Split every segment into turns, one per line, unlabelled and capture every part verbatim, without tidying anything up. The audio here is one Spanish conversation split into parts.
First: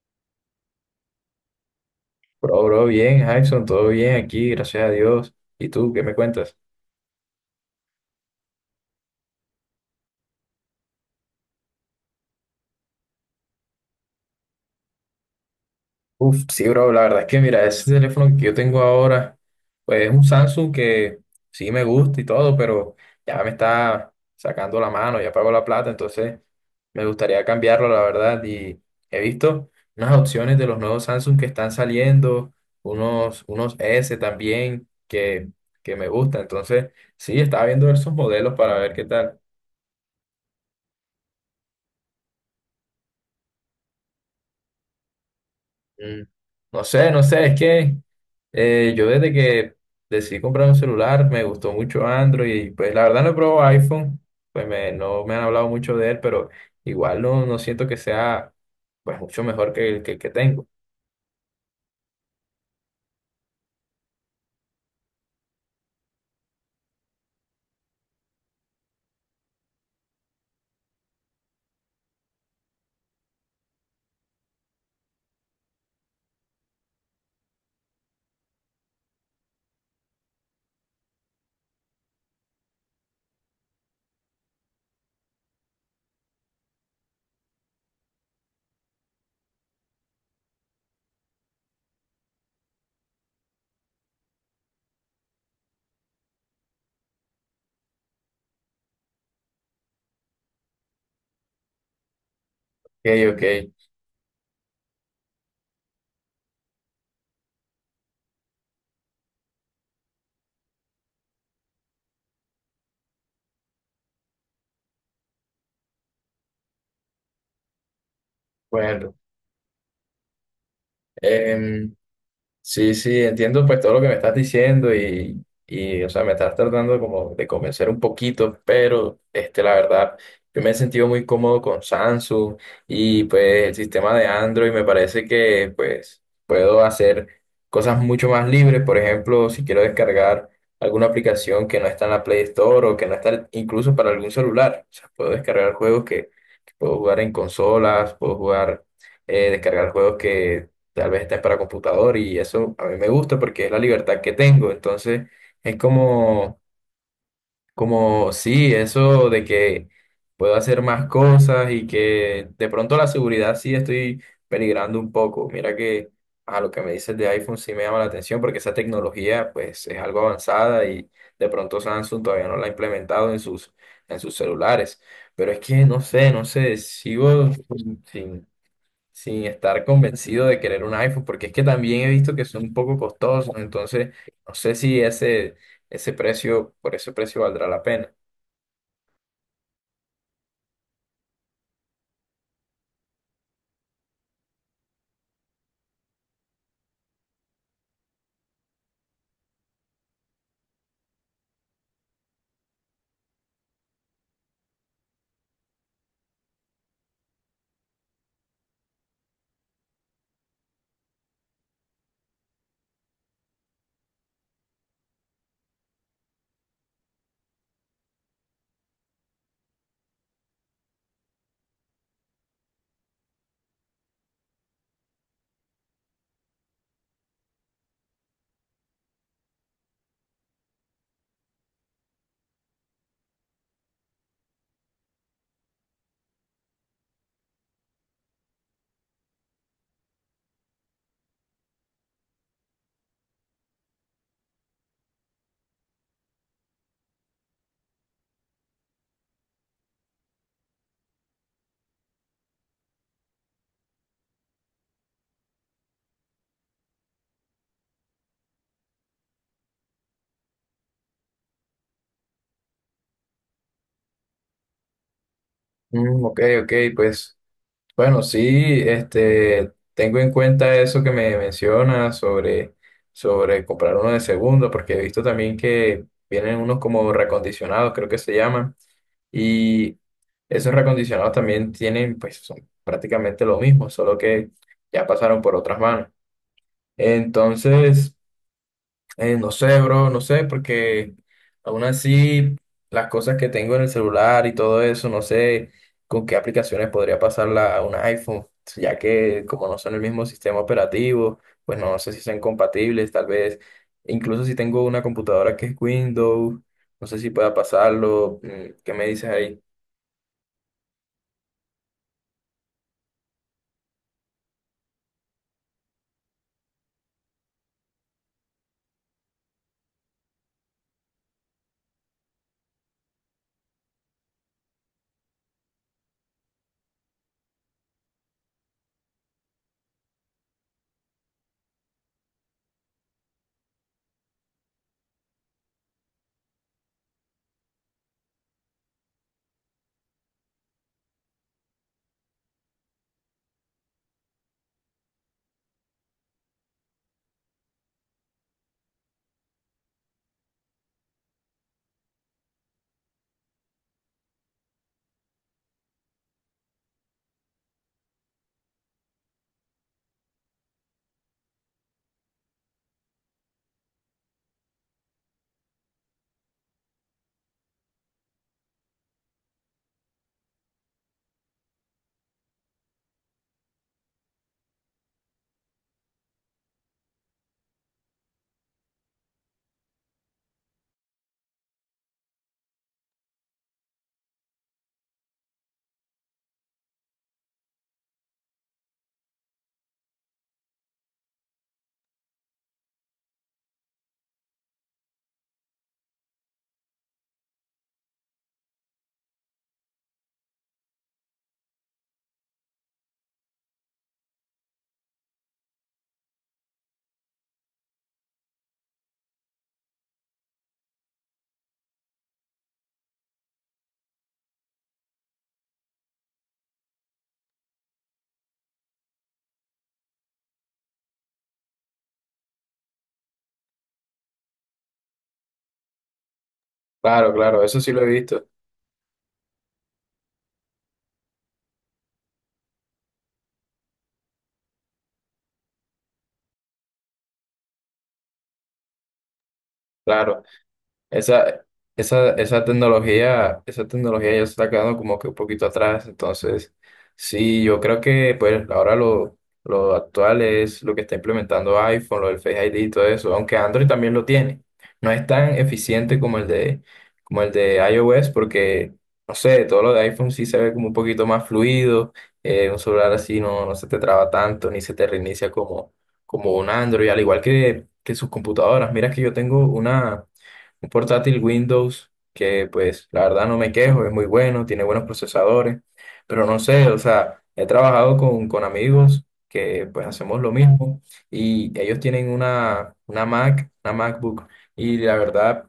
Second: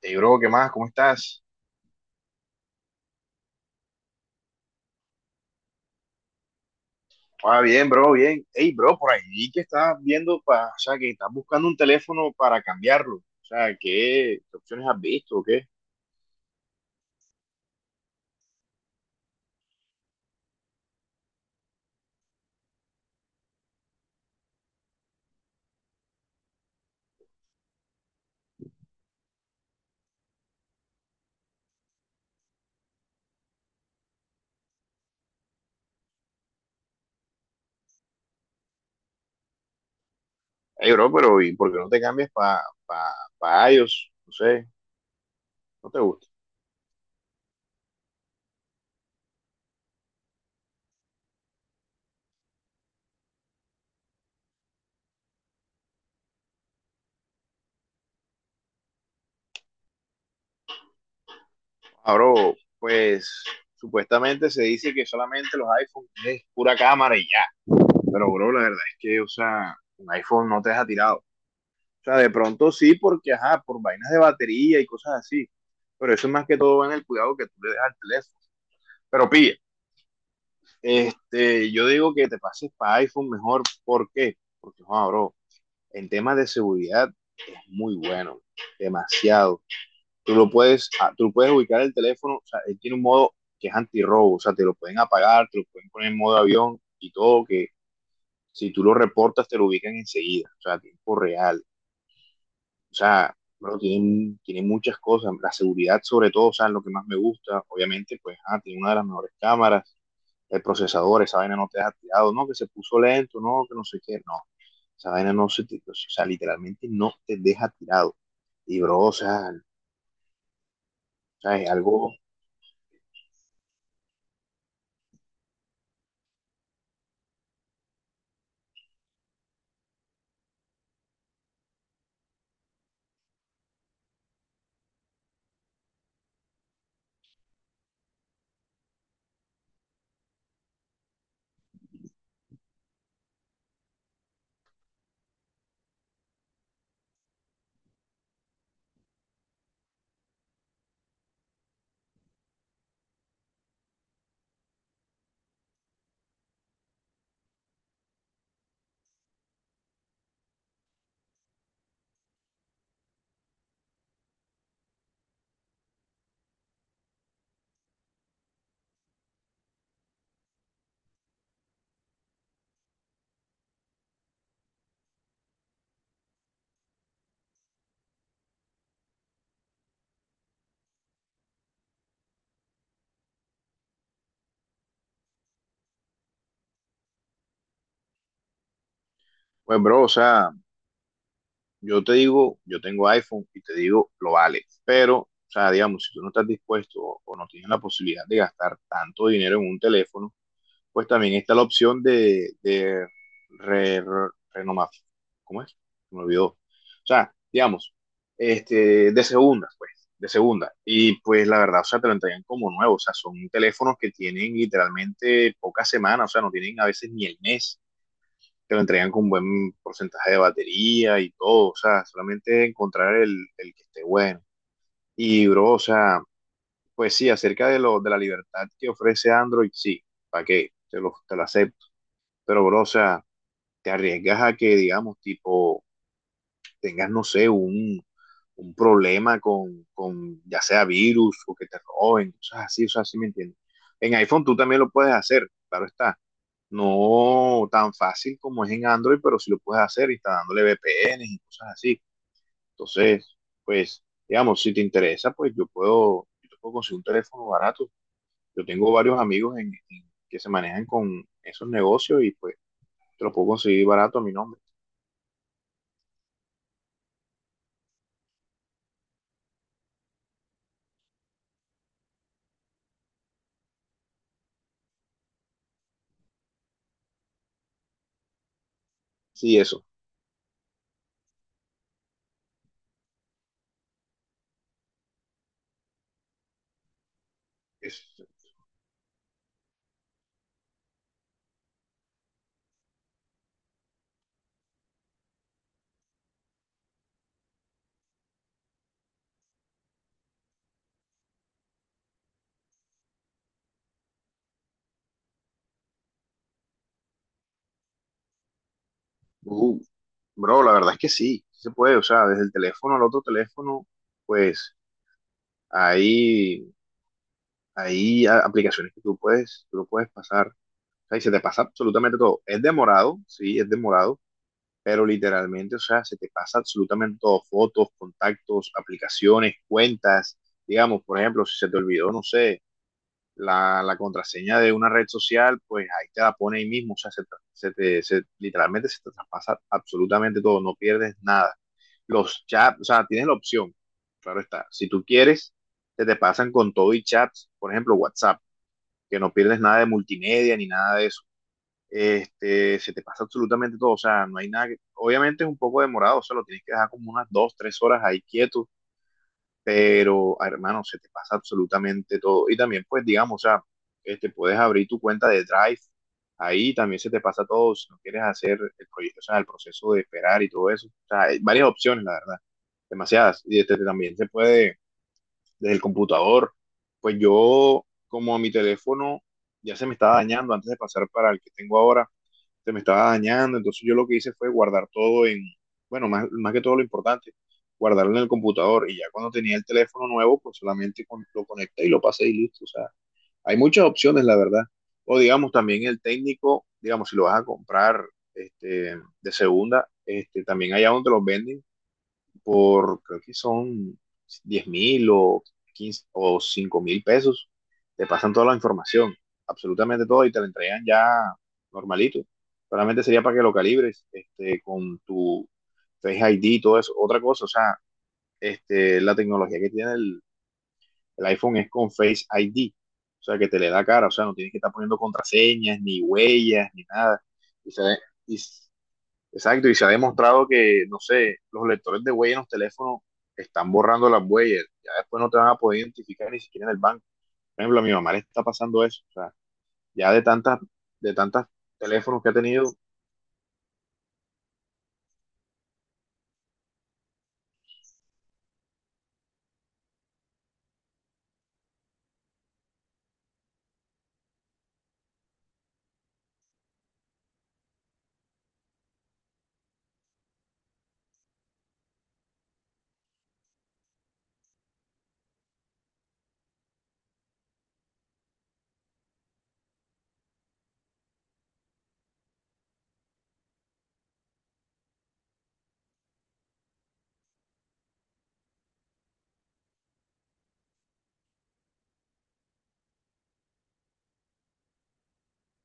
Hey, bro, ¿qué más? ¿Cómo estás?
Bro, bro, bien, Jackson, todo bien aquí, gracias a Dios. ¿Y tú, qué me cuentas?
Ah, bien, bro, bien. Hey, bro, por ahí vi que estás viendo, pa- o sea, que estás buscando un teléfono para cambiarlo. O sea, ¿qué, qué opciones has visto o qué?
Uf, sí, bro, la verdad es que mira, ese teléfono que yo tengo ahora, pues es un Samsung que sí me gusta y todo, pero ya me está sacando la mano, ya pago la plata, entonces me gustaría cambiarlo, la verdad. Y he visto unas opciones de los nuevos Samsung que están saliendo, unos, unos S también que, que me gustan, entonces sí, estaba viendo esos modelos para ver qué tal.
Hey, bro, pero ¿y por qué no te cambias para pa, pa pa iOS? No sé, no te
Mm,
gusta.
No sé, no sé, es que eh, yo desde que decidí comprar un celular me gustó mucho Android y pues la verdad no he probado iPhone, pues me, no me han hablado mucho de él, pero igual no, no siento que sea pues mucho mejor que el que, el que tengo.
Ah, bro, pues supuestamente se dice que solamente los iPhones es pura cámara y ya. Pero, bro, la verdad es que, o sea, un iPhone no te deja tirado. O sea, de pronto sí, porque, ajá, por vainas de batería y cosas así. Pero eso es más que todo va en el cuidado que tú le dejas al teléfono. Pero pilla. Este, yo digo que te pases para iPhone mejor. ¿Por qué? Porque, joder, bro, en temas de seguridad es muy bueno, demasiado. Tú lo puedes, ah, tú puedes ubicar el teléfono, o sea, él tiene un modo que es antirrobo, o sea, te lo pueden apagar, te lo pueden poner en modo avión y todo, que si tú lo reportas te lo ubican enseguida, o sea, a tiempo real. O
Ok,
sea,
ok,
bro, tiene, tiene muchas cosas, la seguridad sobre todo, o sea, lo que más me gusta, obviamente, pues, ah, tiene una de las mejores cámaras, el procesador, esa vaina no te deja tirado, no, que se puso lento, no, que no sé qué, no, esa vaina no se, te- o sea, literalmente no te deja tirado. Y, bro, o
bueno.
sea, o sea, es
em,
algo,
Sí, sí, entiendo pues todo lo que me estás diciendo y, y, o sea, me estás tratando como de convencer un poquito, pero este, la verdad, yo me he sentido muy cómodo con Samsung y pues el sistema de Android me parece que pues puedo hacer cosas mucho más libres. Por ejemplo, si quiero descargar alguna aplicación que no está en la Play Store o que no está incluso para algún celular, o sea, puedo descargar juegos que, que puedo jugar en consolas, puedo jugar, eh, descargar juegos que tal vez estén para computador y eso a mí me gusta porque es la libertad que tengo. Entonces es como, como sí, eso de que puedo hacer más cosas y que de pronto la seguridad sí estoy peligrando un poco. Mira que a lo que me dices de iPhone sí me llama la atención porque esa tecnología pues es algo avanzada y de pronto Samsung todavía no la ha implementado en sus, en sus celulares. Pero es que no sé, no sé, sigo sin, sin estar convencido de querer un iPhone, porque es que también he visto que son un poco costosos, entonces no sé si ese, ese precio, por ese precio valdrá la pena.
pues, bro, o sea, yo te digo, yo tengo iPhone y te digo, lo vale, pero, o sea, digamos, si tú no estás dispuesto o o no tienes la posibilidad de gastar tanto dinero en un teléfono, pues también está la opción de, de re- re- renomar. ¿Cómo es? Me olvidó. O sea, digamos, este, de segunda, pues, de segunda. Y pues la verdad, o sea, te lo entregan como nuevo. O sea, son teléfonos que tienen literalmente pocas semanas, o sea, no tienen a veces ni el mes. Te lo entregan con buen porcentaje de batería y todo. O sea, solamente encontrar el, el que esté bueno. Y, bro, o sea, pues sí, acerca de, lo, de la libertad que ofrece Android, sí, ¿para qué? Te lo, te lo acepto pero, bro, o sea, te arriesgas a que, digamos, tipo, tengas, no sé, un, un problema con, con, ya sea virus o que te roben, cosas así, o sea, así me entiendes. En iPhone tú también lo puedes hacer, claro está. No tan fácil como es en Android, pero sí lo puedes hacer instalándole V P Ns y cosas así. Entonces, pues, digamos, si te interesa, pues yo puedo, yo te puedo conseguir un teléfono barato. Yo tengo varios amigos en, en- que se manejan con esos negocios y pues te lo puedo conseguir barato a mi nombre.
Mm, ok, ok, pues bueno, sí, este, tengo en cuenta eso que me mencionas sobre, sobre comprar uno de segunda, porque he visto también que vienen unos como recondicionados, creo que se llaman,
Sí, eso.
y esos recondicionados también tienen, pues son prácticamente lo mismo, solo que ya pasaron por otras manos.
Es-
Entonces, eh, no sé, bro, no sé, porque aún así las cosas que tengo en el celular y todo eso, no sé con qué aplicaciones podría pasarla a un iPhone, ya que como no son el mismo sistema operativo, pues no sé si sean compatibles, tal vez, incluso si tengo una computadora que es Windows, no sé si pueda pasarlo. Mm, ¿qué me dices ahí?
uh, bro, la verdad es que sí, sí se puede, o sea, desde el teléfono al otro teléfono, pues hay, hay a- aplicaciones que tú puedes, tú lo puedes pasar, o sea, y se te pasa absolutamente todo. Es demorado, sí, es demorado, pero literalmente, o sea, se te pasa absolutamente todo, fotos, contactos, aplicaciones, cuentas, digamos, por ejemplo, si se te olvidó, no sé. la, la, contraseña de una red social, pues ahí te la pone ahí mismo, o sea, se, tra- se te, se, literalmente se te traspasa absolutamente todo, no pierdes nada. Los chats, o sea, tienes la opción, claro está, si tú quieres, se te pasan con todo y chats, por ejemplo, WhatsApp, que no pierdes nada de multimedia ni nada de eso. Este, se te pasa absolutamente todo, o sea, no hay nada que, obviamente es un poco demorado, o sea, lo tienes que dejar como unas dos, tres horas ahí quieto, pero ah, hermano, se te pasa absolutamente todo. Y también, pues, digamos, o sea, este, puedes abrir tu cuenta de Drive, ahí también se te pasa todo, si no quieres hacer el proyecto, o sea, el proceso de esperar y todo eso. O sea, hay varias opciones, la verdad, demasiadas. Y este, también se puede desde el computador. Pues yo, como mi teléfono ya se me estaba dañando antes de pasar para el que tengo ahora, se me estaba dañando, entonces yo lo que hice fue guardar todo en, bueno, más, más que todo lo importante, guardarlo en el computador y ya cuando tenía el teléfono nuevo, pues solamente con- lo conecté y lo pasé y listo. O sea, hay muchas opciones, la verdad. O digamos, también el técnico, digamos, si lo vas a comprar este, de segunda, este, también allá donde los venden por, creo que son diez mil o quince o cinco mil pesos, te pasan toda la información, absolutamente todo, y te la entregan ya normalito. Solamente sería para que lo calibres este, con tu Face I D y todo eso. Otra cosa, o sea, este, la tecnología que tiene el, el iPhone es con Face I D, o sea, que te le da cara, o sea, no tienes que estar poniendo contraseñas, ni huellas, ni nada.
Claro, claro,
Y
eso
se,
sí lo he
y
visto,
Exacto, y se ha demostrado que, no sé, los lectores de huella en los teléfonos están borrando las huellas, ya después no te van a poder identificar ni siquiera en el banco. Por ejemplo, a mi mamá le está pasando eso, o sea, ya de
claro.
tantas, de tantas
Esa,
teléfonos
esa,
que ha
esa
tenido,
tecnología, esa tecnología ya se está quedando como que un poquito atrás. Entonces, sí, yo creo que pues ahora lo, lo actual es lo que está implementando iPhone, lo del Face I D y todo eso, aunque Android también lo tiene. No es tan eficiente como el de, como el de iOS, porque, no sé, todo lo de iPhone sí se ve como un poquito más fluido. Eh, un celular así no, no se te traba tanto, ni se te reinicia como, como un Android, al igual que, que sus computadoras. Mira que yo tengo una un portátil Windows que pues la verdad no me quejo, es muy bueno, tiene buenos procesadores, pero no sé, o sea, he trabajado con, con amigos que pues hacemos lo mismo y ellos tienen una, una Mac, una MacBook y la verdad,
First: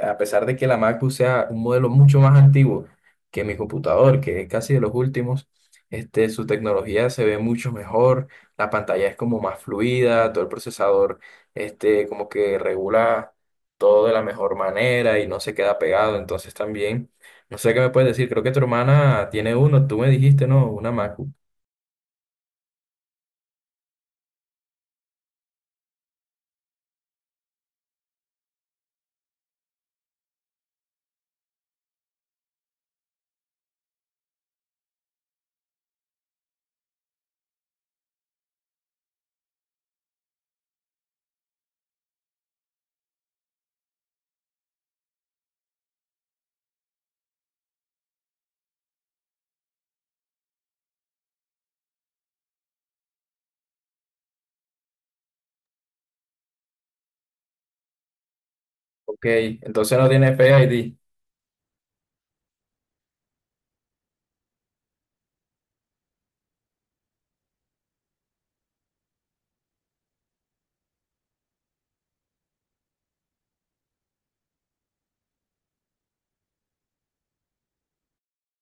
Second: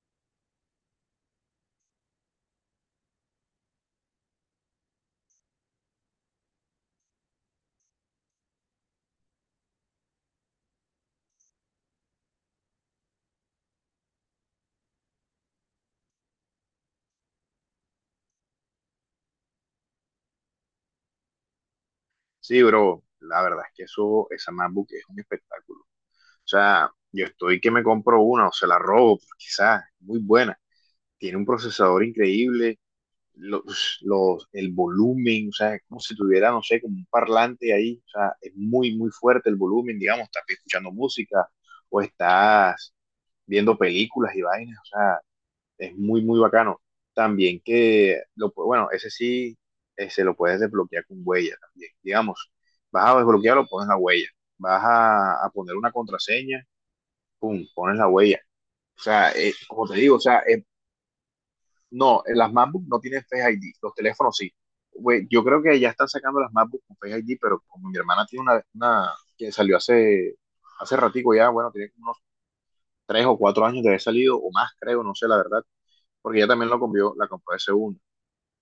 a pesar de que la MacBook sea un modelo mucho más antiguo que mi computador, que es casi de los últimos, este, su tecnología se ve mucho mejor, la pantalla es como más fluida, todo el procesador este, como que regula todo de la mejor manera y no se queda pegado. Entonces también, no sé qué me puedes decir, creo que tu hermana tiene uno, tú me dijiste, no, una Macu.
sí, bro, la verdad es que eso, esa MacBook es un espectáculo. O sea, yo estoy que me compro una o se la robo, pues, quizás, muy buena. Tiene un procesador increíble, los, los, el volumen, o sea, como si tuviera, no sé, como un parlante ahí, o sea, es muy, muy fuerte el volumen, digamos, estás escuchando música o estás viendo películas y vainas, o sea, es muy, muy bacano. También que, lo, pu- bueno, ese sí eh, se lo puedes desbloquear con huella también, digamos, vas a desbloquearlo, pones la huella, vas a, a poner una contraseña, pum, pones la huella. O
Ok,
sea, eh, como te
entonces no
digo, o
tiene
sea,
Face
es
I D.
no, eh, las MacBook no tienen Face I D, los teléfonos sí. Güey, yo creo que ya están sacando las MacBook con Face I D, pero como mi hermana tiene una, una que salió hace, hace ratico ya, bueno, tiene como unos tres o cuatro años de haber salido, o más creo, no sé la verdad, porque ella también lo compró, la compró de segunda.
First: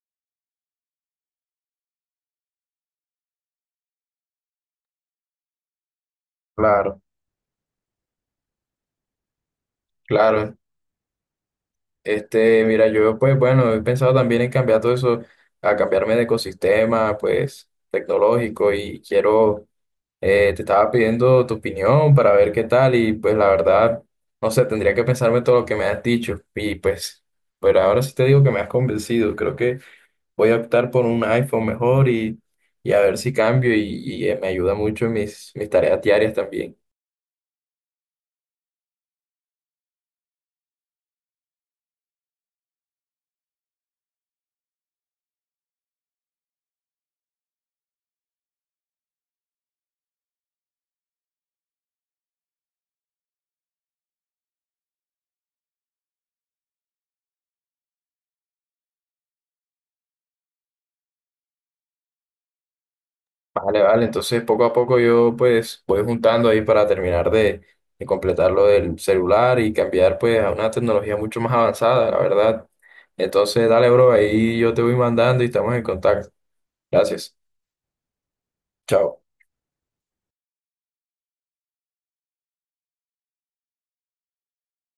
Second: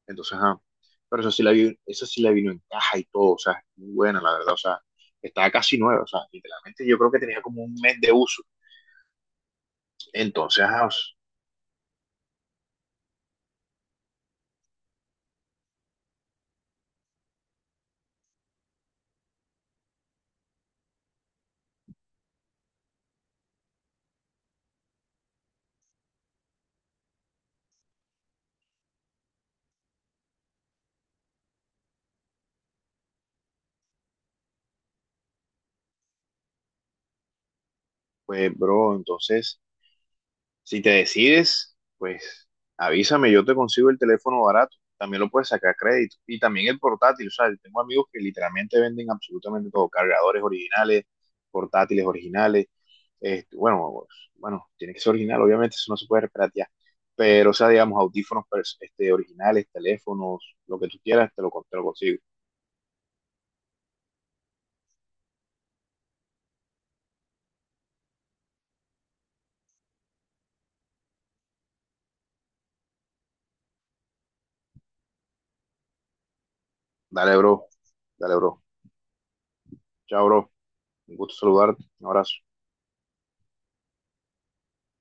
Entonces, ah, pero eso sí la vi, eso sí la vino en caja y todo, o sea, es muy buena, la verdad, o sea, estaba casi nueva, o sea, literalmente yo
Claro,
creo que tenía como un mes de uso.
claro.
Entonces, ah,
Este, mira, yo pues bueno, he pensado también en cambiar todo eso, a cambiarme de ecosistema, pues tecnológico y quiero, eh, te estaba pidiendo tu opinión para ver qué tal y pues la verdad, no sé, tendría que pensarme todo lo que me has dicho y pues, pero ahora sí te digo que me has convencido, creo que voy a optar por un iPhone mejor y, y a ver si cambio y, y, eh, me ayuda mucho en mis, mis tareas diarias también.
pues, bro, entonces si te decides, pues avísame, yo te consigo el teléfono barato. También lo puedes sacar a crédito. Y también el portátil. O sea, yo tengo amigos que literalmente venden absolutamente todo. Cargadores originales, portátiles originales. Este, bueno, pues, bueno, tiene que ser original, obviamente, eso no se puede piratear. Pero, o sea, digamos, audífonos pers- este, originales, teléfonos, lo que tú quieras, te lo, con- te lo consigo.
Vale, vale, entonces poco a poco yo pues voy juntando ahí para terminar de, de completar lo del celular y cambiar pues a una tecnología mucho más avanzada, la verdad. Entonces dale, bro, ahí yo te voy mandando y estamos en contacto. Gracias.
Dale, bro. Dale, bro.
Chao.
Chao, bro. Un gusto saludarte. Un abrazo.